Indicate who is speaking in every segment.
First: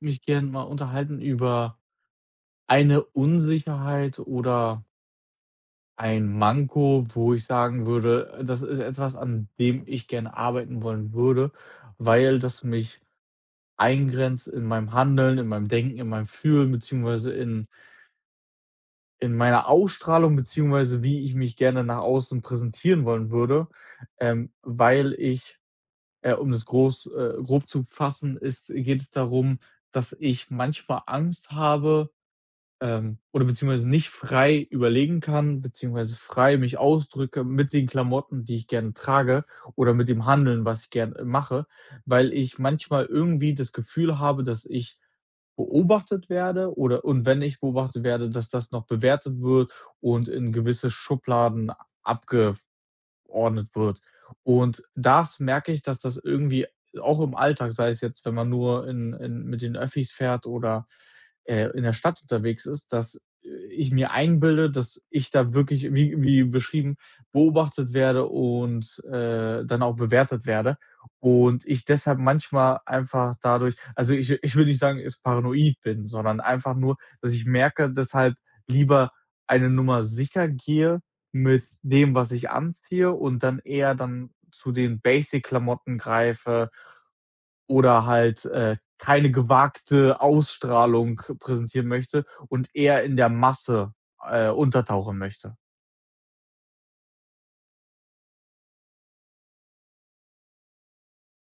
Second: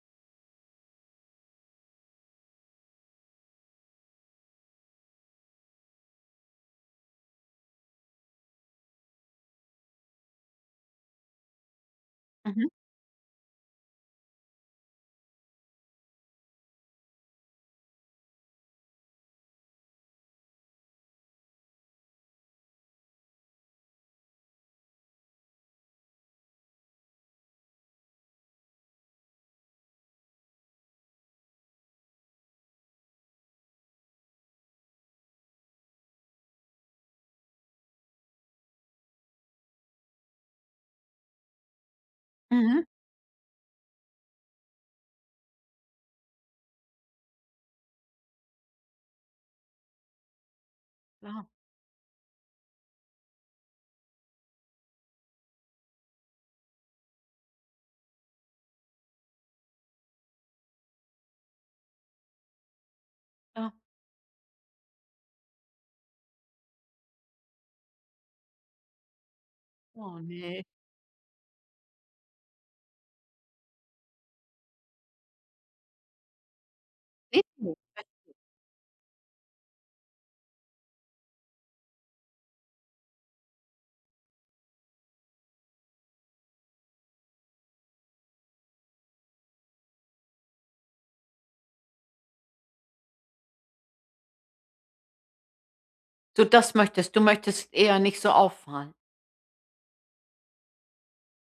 Speaker 1: Mich gern mal unterhalten über eine Unsicherheit oder ein Manko, wo ich sagen würde, das ist etwas, an dem ich gerne arbeiten wollen würde, weil das
Speaker 2: Mhm,
Speaker 1: mich eingrenzt in meinem Handeln, in meinem Denken, in meinem Fühlen, beziehungsweise in meiner Ausstrahlung, beziehungsweise wie ich mich gerne nach außen präsentieren wollen würde, weil um das grob zu fassen, geht es darum, dass ich manchmal Angst habe. Oder beziehungsweise nicht frei überlegen kann, beziehungsweise frei mich ausdrücke mit den Klamotten, die ich gerne trage oder mit dem Handeln, was ich gerne mache, weil ich
Speaker 2: mhm.
Speaker 1: manchmal irgendwie das Gefühl habe, dass ich beobachtet werde, oder und wenn ich beobachtet werde, dass das noch bewertet wird und in gewisse
Speaker 2: Klar,
Speaker 1: Schubladen abge ordnet wird. Und das merke ich, dass das irgendwie auch im Alltag, sei es jetzt, wenn man nur in mit den Öffis fährt oder, in der Stadt unterwegs ist, dass
Speaker 2: klar.
Speaker 1: ich mir einbilde, dass ich da wirklich wie beschrieben beobachtet werde und, dann auch
Speaker 2: Oh,
Speaker 1: bewertet
Speaker 2: ne.
Speaker 1: werde und ich deshalb manchmal einfach dadurch, also, ich will nicht sagen, ich paranoid bin, sondern einfach nur, dass
Speaker 2: Ne,
Speaker 1: ich
Speaker 2: ne.
Speaker 1: merke, deshalb lieber eine Nummer sicher gehe mit dem, was ich anziehe, und dann eher dann zu den Basic-Klamotten greife oder halt, keine gewagte Ausstrahlung präsentieren möchte und eher in der Masse, untertauchen möchte.
Speaker 2: Du das möchtest du möchtest eher nicht so auffallen.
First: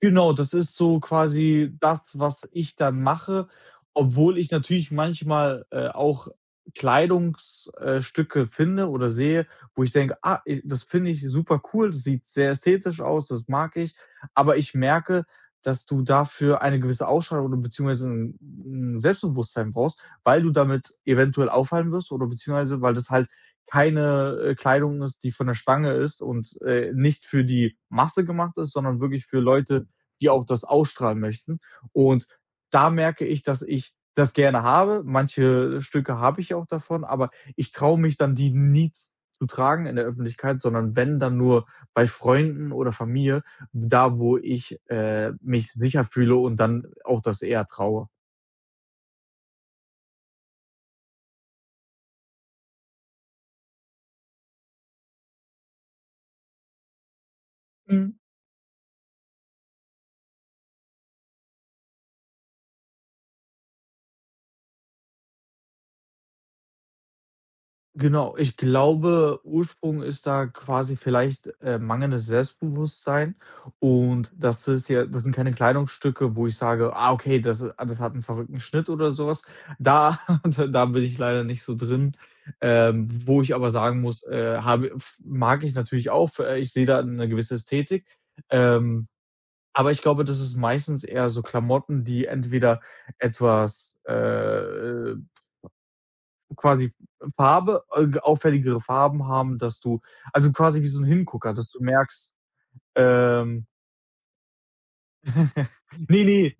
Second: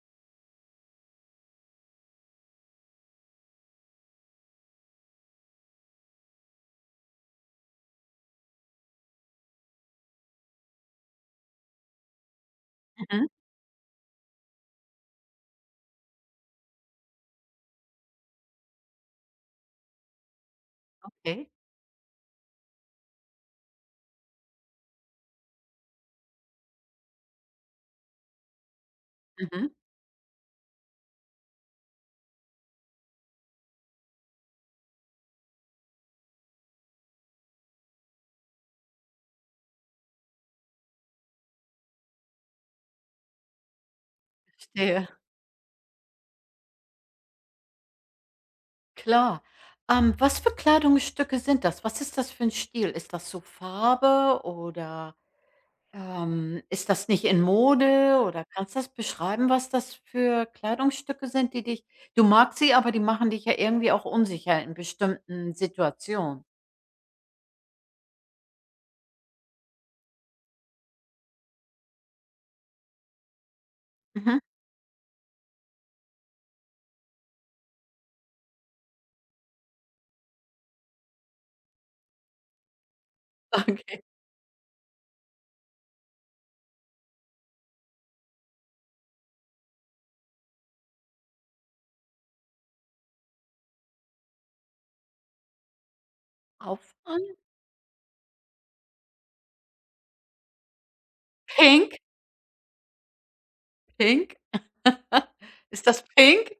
Speaker 1: Genau, das ist so quasi das, was ich dann mache, obwohl ich natürlich manchmal, auch Kleidungsstücke Stücke finde oder sehe, wo ich denke: „Ah, i das finde ich super cool, das sieht sehr ästhetisch
Speaker 2: Mhm,
Speaker 1: aus, das mag ich.“ Aber ich merke, dass du dafür eine gewisse Ausstrahlung oder beziehungsweise 'n Selbstbewusstsein brauchst, weil du damit eventuell
Speaker 2: okay.
Speaker 1: auffallen wirst oder beziehungsweise weil das halt keine, Kleidung ist, die von der Stange ist und, nicht für die Masse gemacht ist, sondern wirklich für
Speaker 2: Mhm,
Speaker 1: Leute, die auch das ausstrahlen möchten. Und da merke ich, dass ich das gerne habe. Manche Stücke habe ich auch davon, aber ich traue mich dann, die nie zu tragen in der Öffentlichkeit, sondern wenn, dann nur bei Freunden oder Familie, da wo ich
Speaker 2: verstehe.
Speaker 1: mich sicher fühle und dann auch das eher traue.
Speaker 2: Klar. Was für Kleidungsstücke sind das? Was ist das für 'n Stil? Ist das so Farbe oder, ist das nicht in
Speaker 1: Mhm.
Speaker 2: Mode oder kannst das beschreiben, was das für Kleidungsstücke sind, die dich du magst sie, aber die machen dich ja irgendwie auch unsicher in bestimmten Situationen?
Speaker 1: Genau, ich glaube, Ursprung ist da quasi vielleicht, mangelndes Selbstbewusstsein, und
Speaker 2: Mhm,
Speaker 1: das ist ja, das sind keine Kleidungsstücke, wo ich sage: „Ah, okay, das das hat einen verrückten Schnitt“ oder sowas. Was. Da bin ich leider nicht so drin. Wo ich aber sagen
Speaker 2: okay.
Speaker 1: muss, habe f mag ich natürlich auch, ich sehe da eine gewisse Ästhetik. Ähm, aber ich glaube, das ist meistens eher so Klamotten, die entweder etwas, äh quasi
Speaker 2: Auffallend?
Speaker 1: Farbe auffälligere Farben haben, dass du, also, quasi wie so 'n Hingucker, dass du
Speaker 2: Pink?
Speaker 1: merkst, ähm.
Speaker 2: Pink? Ist das
Speaker 1: Ne, ne.
Speaker 2: pink?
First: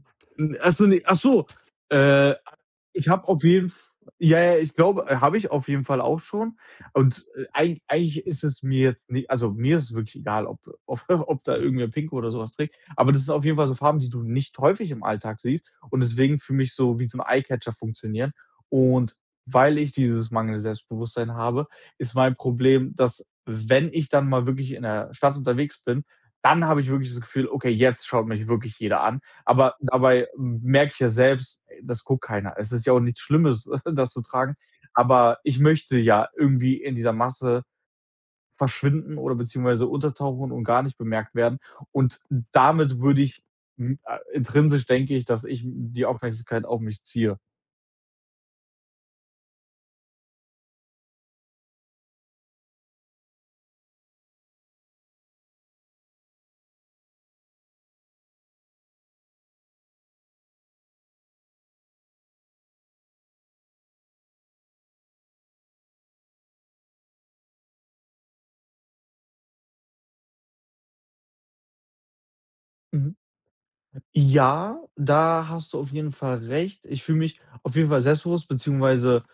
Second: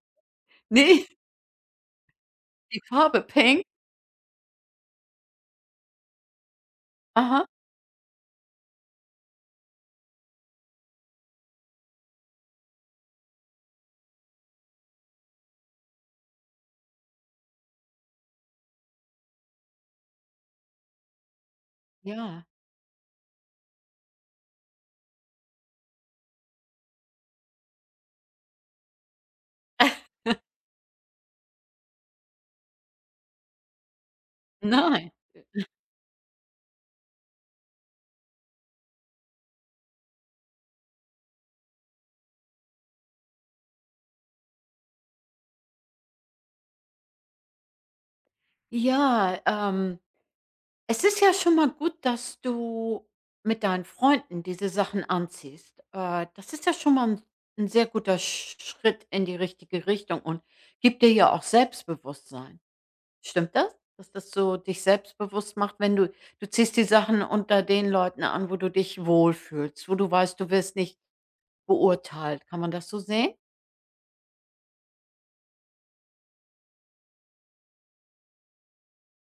Speaker 1: Ach so, ne,
Speaker 2: Ne,
Speaker 1: ach so. Äh,
Speaker 2: die
Speaker 1: ich
Speaker 2: Farbe
Speaker 1: habe auf
Speaker 2: pink?
Speaker 1: jeden F ja, ja, ich glaube, habe ich auf jeden Fall auch schon. Und,
Speaker 2: Aha,
Speaker 1: eigentlich ist es mir jetzt ni also, mir ist es wirklich egal, ob ob da irgendwer Pink oder so was trägt. Aber das sind auf jeden Fall so Farben, die du nicht häufig im Alltag siehst und deswegen für mich so wie so 'n Eyecatcher funktionieren. Und weil ich dieses mangelnde Selbstbewusstsein habe, ist mein
Speaker 2: ja.
Speaker 1: Problem, dass, wenn ich dann mal wirklich in der Stadt unterwegs bin, dann habe ich wirklich das Gefühl, okay, jetzt schaut mich wirklich jeder an. Aber dabei merke ich ja selbst, ey, das guckt keiner. Es ist ja auch nichts Schlimmes, das zu tragen.
Speaker 2: Nein.
Speaker 1: Aber ich möchte ja irgendwie in dieser Masse verschwinden oder beziehungsweise untertauchen und gar nicht bemerkt werden. Und damit würde ich intrinsisch denke ich, dass ich die Aufmerksamkeit auf mich ziehe.
Speaker 2: Ja, es ist ja schon mal gut, dass du mit deinen Freunden diese Sachen anziehst. Das ist ja schon mal ein 'n sehr guter Sch Schritt in die richtige Richtung und gibt dir ja auch Selbstbewusstsein. Stimmt das? Dass das so dich selbstbewusst macht, wenn du ziehst die Sachen unter den Leuten an, wo du dich wohlfühlst, wo du weißt, du wirst nicht beurteilt. Kann man das so
Speaker 1: Mhm.
Speaker 2: sehen?
Speaker 1: Ja, da hast du auf jeden Fall recht. Ich fühle mich auf jeden Fall selbstbewusst, beziehungsweise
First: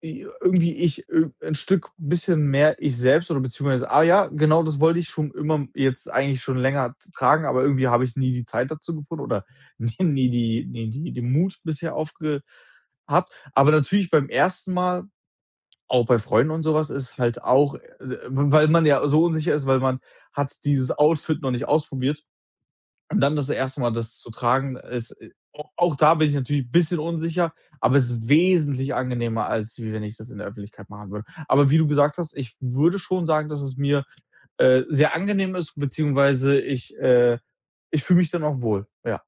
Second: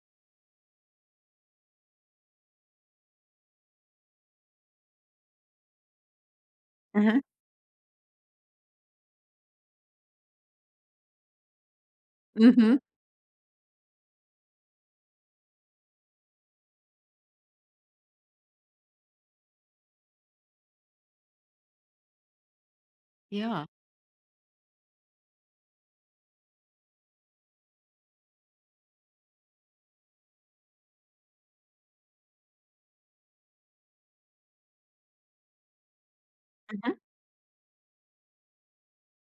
Speaker 1: irgendwie 'n Stück bisschen mehr ich selbst oder beziehungsweise ah ja, genau das wollte ich schon immer, jetzt eigentlich schon länger t
Speaker 2: Mhm.
Speaker 1: tragen, aber irgendwie habe ich nie die Zeit dazu gefunden oder nie nie die nie die den Mut bisher aufge
Speaker 2: Mhm,
Speaker 1: habt. Aber natürlich beim ersten Mal, auch bei Freunden und sowas, ist halt auch, weil man ja so unsicher ist, weil man hat dieses Outfit noch nicht ausprobiert, und dann das
Speaker 2: ja.
Speaker 1: erste Mal das zu tragen, ist au auch da bin ich natürlich ein bisschen unsicher, aber es ist wesentlich angenehmer, als wie wenn ich das in der Öffentlichkeit machen würde. Aber wie du gesagt hast, ich würde schon sagen, dass es mir, sehr angenehm ist, beziehungsweise
Speaker 2: Mhm.
Speaker 1: ich fühle mich dann auch wohl, ja.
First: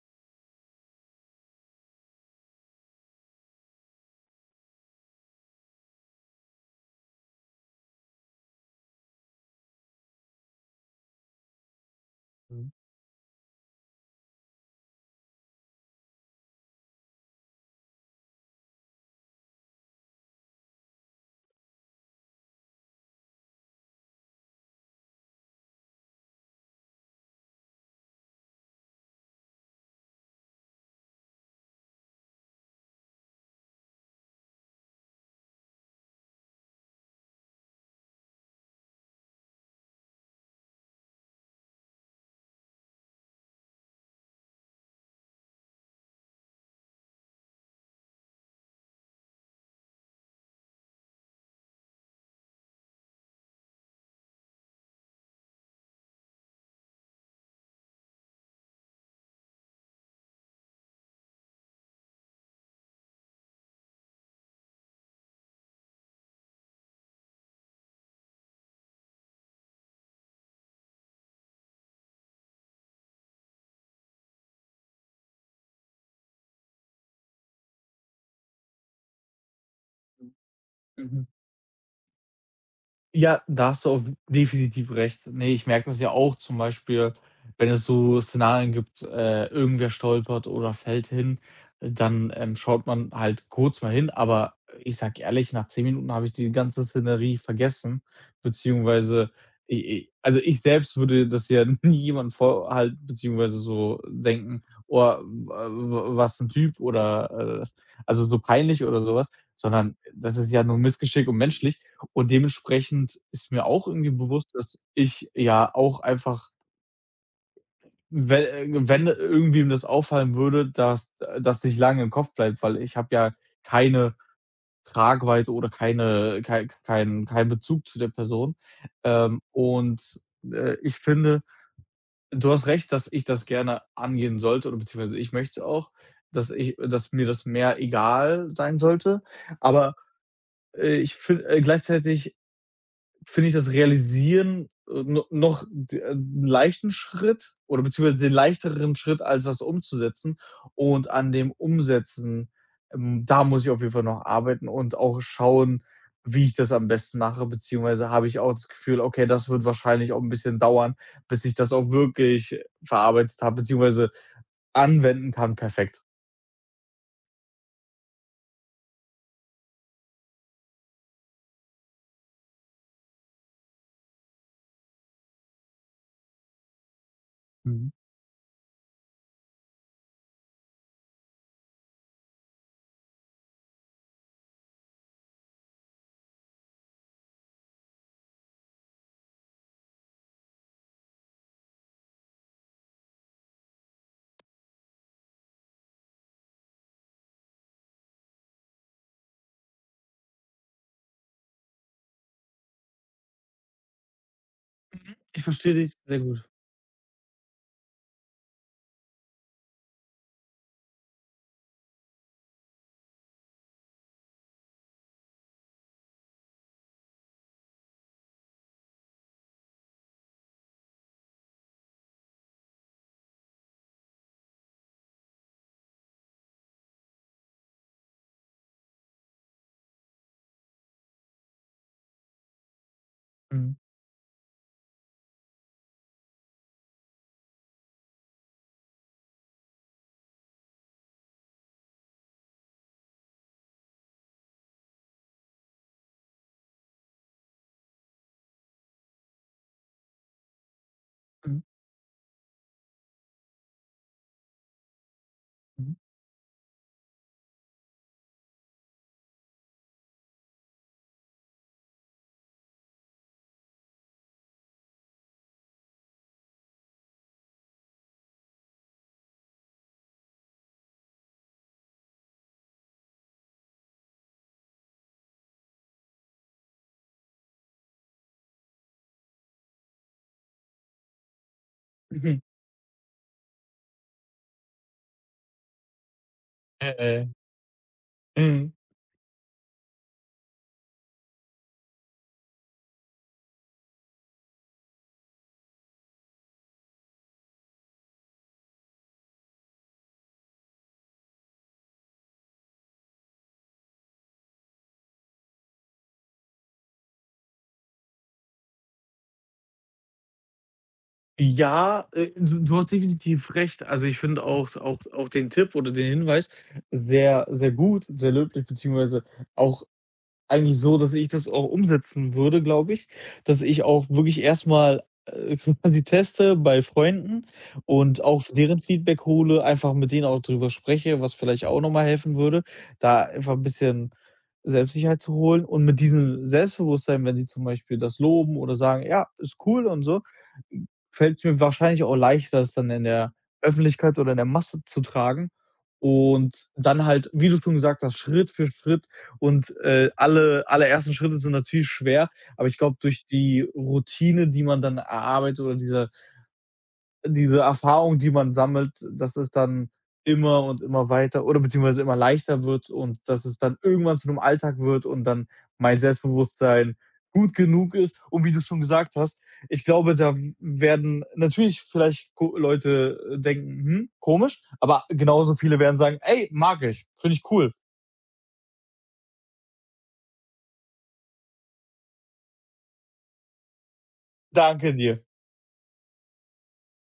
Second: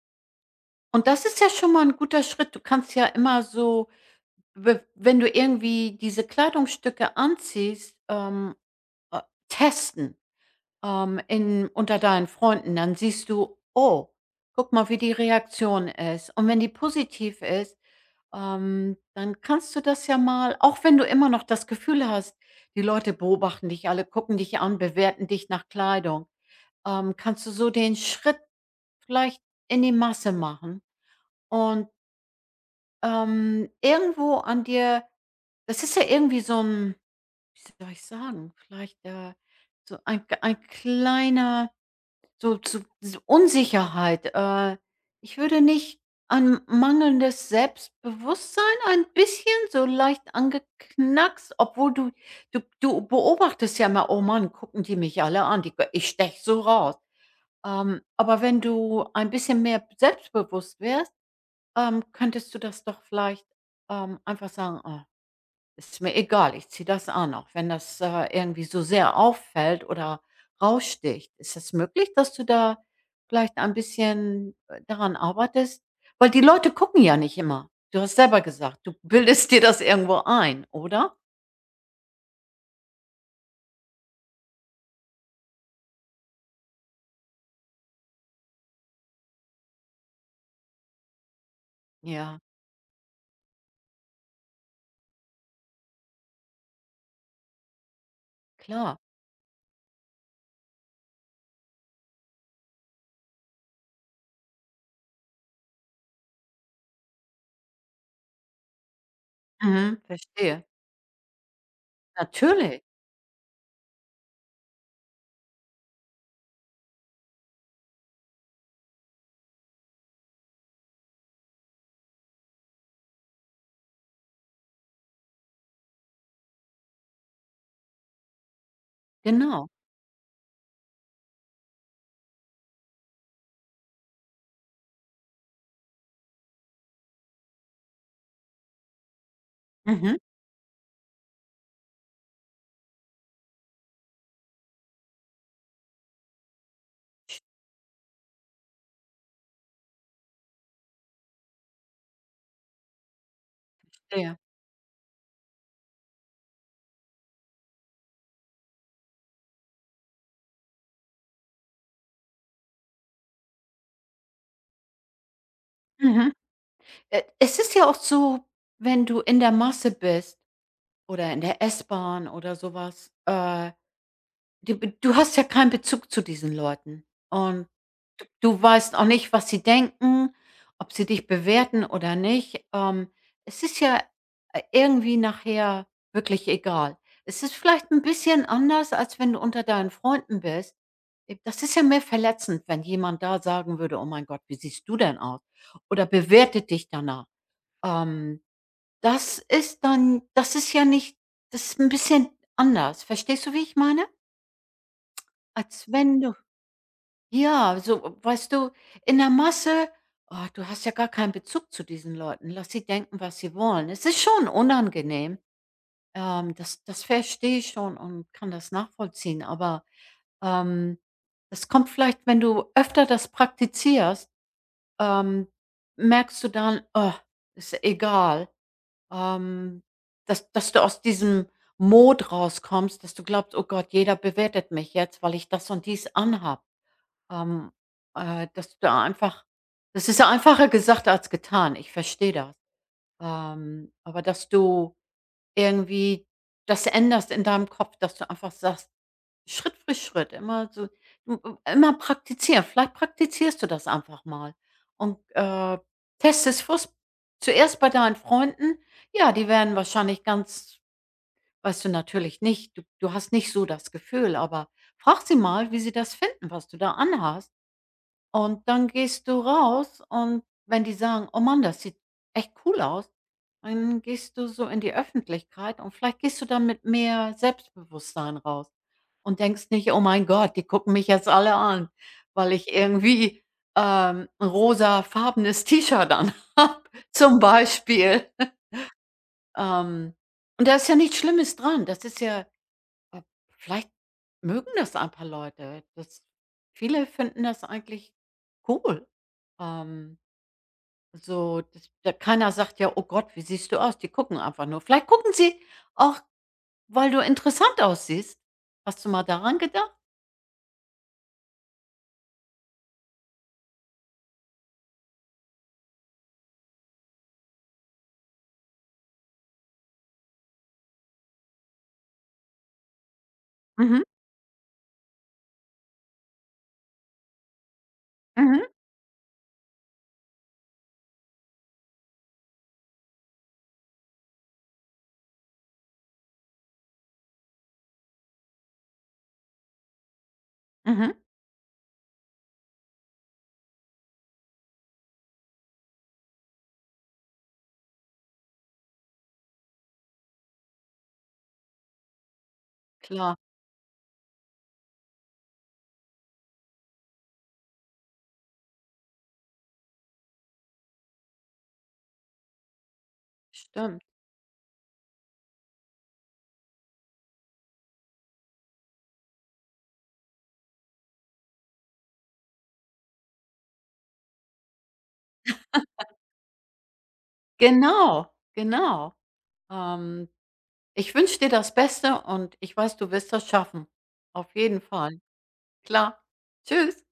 Speaker 2: Und das ist ja schon mal 'n guter Schritt. Du kannst ja immer so, we wenn du irgendwie diese Kleidungsstücke anziehst, äh, testen, in unter deinen
Speaker 1: Mhm.
Speaker 2: Freunden. Dann siehst du: „Oh, guck mal, wie die Reaktion ist.“ Und wenn die positiv ist, dann kannst du das ja mal auch wenn du immer noch das Gefühl hast, die Leute beobachten dich alle, gucken dich an, bewerten dich nach Kleidung. Kannst du so den Schritt vielleicht in die Masse machen und, irgendwo an dir das ist ja irgendwie so 'n wie soll ich sagen, vielleicht, so ein k ein kleiner so Unsicherheit. Ich würde nicht an mangelndes Selbstbewusstsein ein bisschen so leicht angeknackst, obwohl du du beobachtest ja immer: „Oh Mann, gucken die mich alle an, die ich stech so raus.“ aber wenn du ein bisschen mehr selbstbewusst wärst, könntest du das doch vielleicht, einfach sagen: „Ah, ist mir egal, ich ziehe das an“, auch wenn das, irgendwie so sehr auffällt oder raussticht. Ist es das möglich, dass du da vielleicht ein bisschen, daran arbeitest? Weil die Leute gucken ja nicht immer. Du hast selber gesagt, du bildest dir das irgendwo ein, oder?
Speaker 1: Mhm. Ja, da hast du auf definitiv recht. Ne, ich merke das ja auch zum Beispiel, wenn es so Szenarien gibt, irgendwer stolpert oder fällt hin, dann,
Speaker 2: Ja,
Speaker 1: schaut man halt kurz mal hin, aber ich sag ehrlich, nach 10 Minuten habe ich die ganze Szenerie vergessen,
Speaker 2: klar.
Speaker 1: beziehungsweise i i also, ich selbst würde das ja nie jemandem vorhalten, beziehungsweise so denken: „Oh, w w was ein Typ“ oder, also, so peinlich oder sowas, sondern
Speaker 2: Mhm,
Speaker 1: das ist ja
Speaker 2: verstehe.
Speaker 1: nur Missgeschick und menschlich. Und
Speaker 2: Natürlich,
Speaker 1: dementsprechend ist mir auch irgendwie bewusst, dass ich ja auch einfach, wenn wenn irgendwem das auffallen würde, dass das nicht lange im Kopf bleibt, weil ich habe ja keine Tragweite oder keinen keinen Bezug zu der Person.
Speaker 2: genau.
Speaker 1: Und, ich finde, du hast recht, dass ich das gerne angehen sollte oder beziehungsweise ich möchte auch, dass ich, dass mir das mehr egal sein sollte. Aber,
Speaker 2: Mhm,
Speaker 1: ich finde gleichzeitig finde ich das Realisieren no noch d 'n leichten Schritt oder beziehungsweise den leichteren Schritt, als das umzusetzen. Und an dem Umsetzen, da muss ich auf jeden Fall noch
Speaker 2: verstehe.
Speaker 1: arbeiten und auch schauen, wie ich das am besten mache, beziehungsweise habe ich auch das Gefühl: „Okay, das wird wahrscheinlich auch ein bisschen dauern, bis ich das auch wirklich verarbeitet habe, beziehungsweise anwenden kann, perfekt.“
Speaker 2: Mhm. Es ist ja auch so, wenn du in der Masse bist oder in der S-Bahn oder sowas, äh, du du hast ja keinen Bezug zu diesen Leuten und
Speaker 1: Mhm.
Speaker 2: d du weißt auch nicht, was sie denken, ob sie dich bewerten oder nicht. Es ist ja, irgendwie nachher wirklich egal. Es ist vielleicht ein bisschen anders, als wenn du unter deinen Freunden bist. Das ist ja mehr verletzend, wenn jemand da sagen würde: „Oh mein Gott, wie siehst du denn aus?“ oder bewertet dich danach. Ähm, das ist dann das ist ja nicht das ist ein bisschen anders. Verstehst du, wie ich meine?
Speaker 1: Ich verstehe
Speaker 2: Als
Speaker 1: dich sehr
Speaker 2: wenn du
Speaker 1: gut.
Speaker 2: ja, so weißt du, in der Masse oh, du hast ja gar keinen Bezug zu diesen Leuten. Lass sie denken, was sie wollen. Es ist schon unangenehm. Das verstehe ich schon und kann das nachvollziehen, aber, ähm, das kommt vielleicht, wenn du öfter das praktizierst, ähm, merkst du dann: „Oh, ist egal.“ Ähm, dass du aus diesem Mod rauskommst, dass du glaubst: „Oh
Speaker 1: Mhm.
Speaker 2: Gott, jeder bewertet mich jetzt, weil ich das und dies anhab“. Ähm, Dass du da einfach das ist ja einfacher gesagt als getan, ich verstehe das. Aber dass du irgendwie das änderst in deinem Kopf, dass du einfach sagst: Schritt für Schritt, immer so m m
Speaker 1: Mhm.
Speaker 2: immer praktizieren. Vielleicht praktizierst du das einfach mal und,
Speaker 1: Mhm.
Speaker 2: testest fürst zuerst bei deinen Freunden. Ja, die werden wahrscheinlich ganz weißt du natürlich nicht, du hast nicht so das Gefühl, aber frag sie mal, wie sie das finden, was du da anhast. Und dann gehst du raus und wenn die sagen: „Oh Mann, das sieht echt cool aus“, dann gehst du so in die Öffentlichkeit und vielleicht gehst du dann mit mehr Selbstbewusstsein raus. Und denkst nicht: „Oh mein Gott, die gucken mich jetzt alle an,
Speaker 1: Mhm.
Speaker 2: weil ich irgendwie, 'n rosafarbenes T-Shirt anhabe“,
Speaker 1: Äh, äh.
Speaker 2: zum Beispiel.
Speaker 1: Mhm.
Speaker 2: Ähm, und da ist ja nichts Schlimmes dran. Das ist ja äh, vielleicht mögen das ein paar Leute. Das viele finden das eigentlich cool. Ähm, so, das da keiner sagt ja: „Oh Gott, wie siehst du aus?“ Die gucken einfach nur. Vielleicht gucken sie auch, weil du interessant aussiehst. Hast du mal daran gedacht?
Speaker 1: Ja, du hast definitiv recht. Also, ich finde auch den Tipp oder den Hinweis sehr, sehr gut, sehr löblich, beziehungsweise auch eigentlich so, dass ich das auch umsetzen würde, glaube ich, dass ich
Speaker 2: Mhm,
Speaker 1: auch wirklich erstmal mal, quasi teste bei Freunden und auch
Speaker 2: mhm,
Speaker 1: deren Feedback hole, einfach mit denen auch drüber spreche, was vielleicht auch noch mal helfen würde, da einfach ein bisschen Selbstsicherheit zu holen. Und mit diesem Selbstbewusstsein, wenn sie zum Beispiel das loben oder sagen: „Ja, ist cool“ und so,
Speaker 2: mhm.
Speaker 1: fällt es mir wahrscheinlich auch leichter, das dann in der Öffentlichkeit oder in der Masse zu tragen und dann halt, wie du schon gesagt hast, Schritt für Schritt. Und alle ersten Schritte sind natürlich schwer, aber ich glaube, durch
Speaker 2: Klar,
Speaker 1: die Routine, die man dann erarbeitet, oder diese, diese Erfahrung, die man sammelt, dass es dann immer und immer weiter oder beziehungsweise immer leichter wird und dass es dann
Speaker 2: stimmt.
Speaker 1: irgendwann zu einem Alltag wird und dann mein Selbstbewusstsein gut genug ist. Und wie du schon gesagt hast, ich glaube, da werden natürlich vielleicht Leute denken, hm, komisch, aber genauso viele werden sagen, ey, mag ich, finde ich cool,
Speaker 2: Genau, genau. Ähm, ich wünsche dir das Beste und ich weiß, du wirst das schaffen. Auf jeden
Speaker 1: danke
Speaker 2: Fall.
Speaker 1: dir.
Speaker 2: Klar. Tschüss.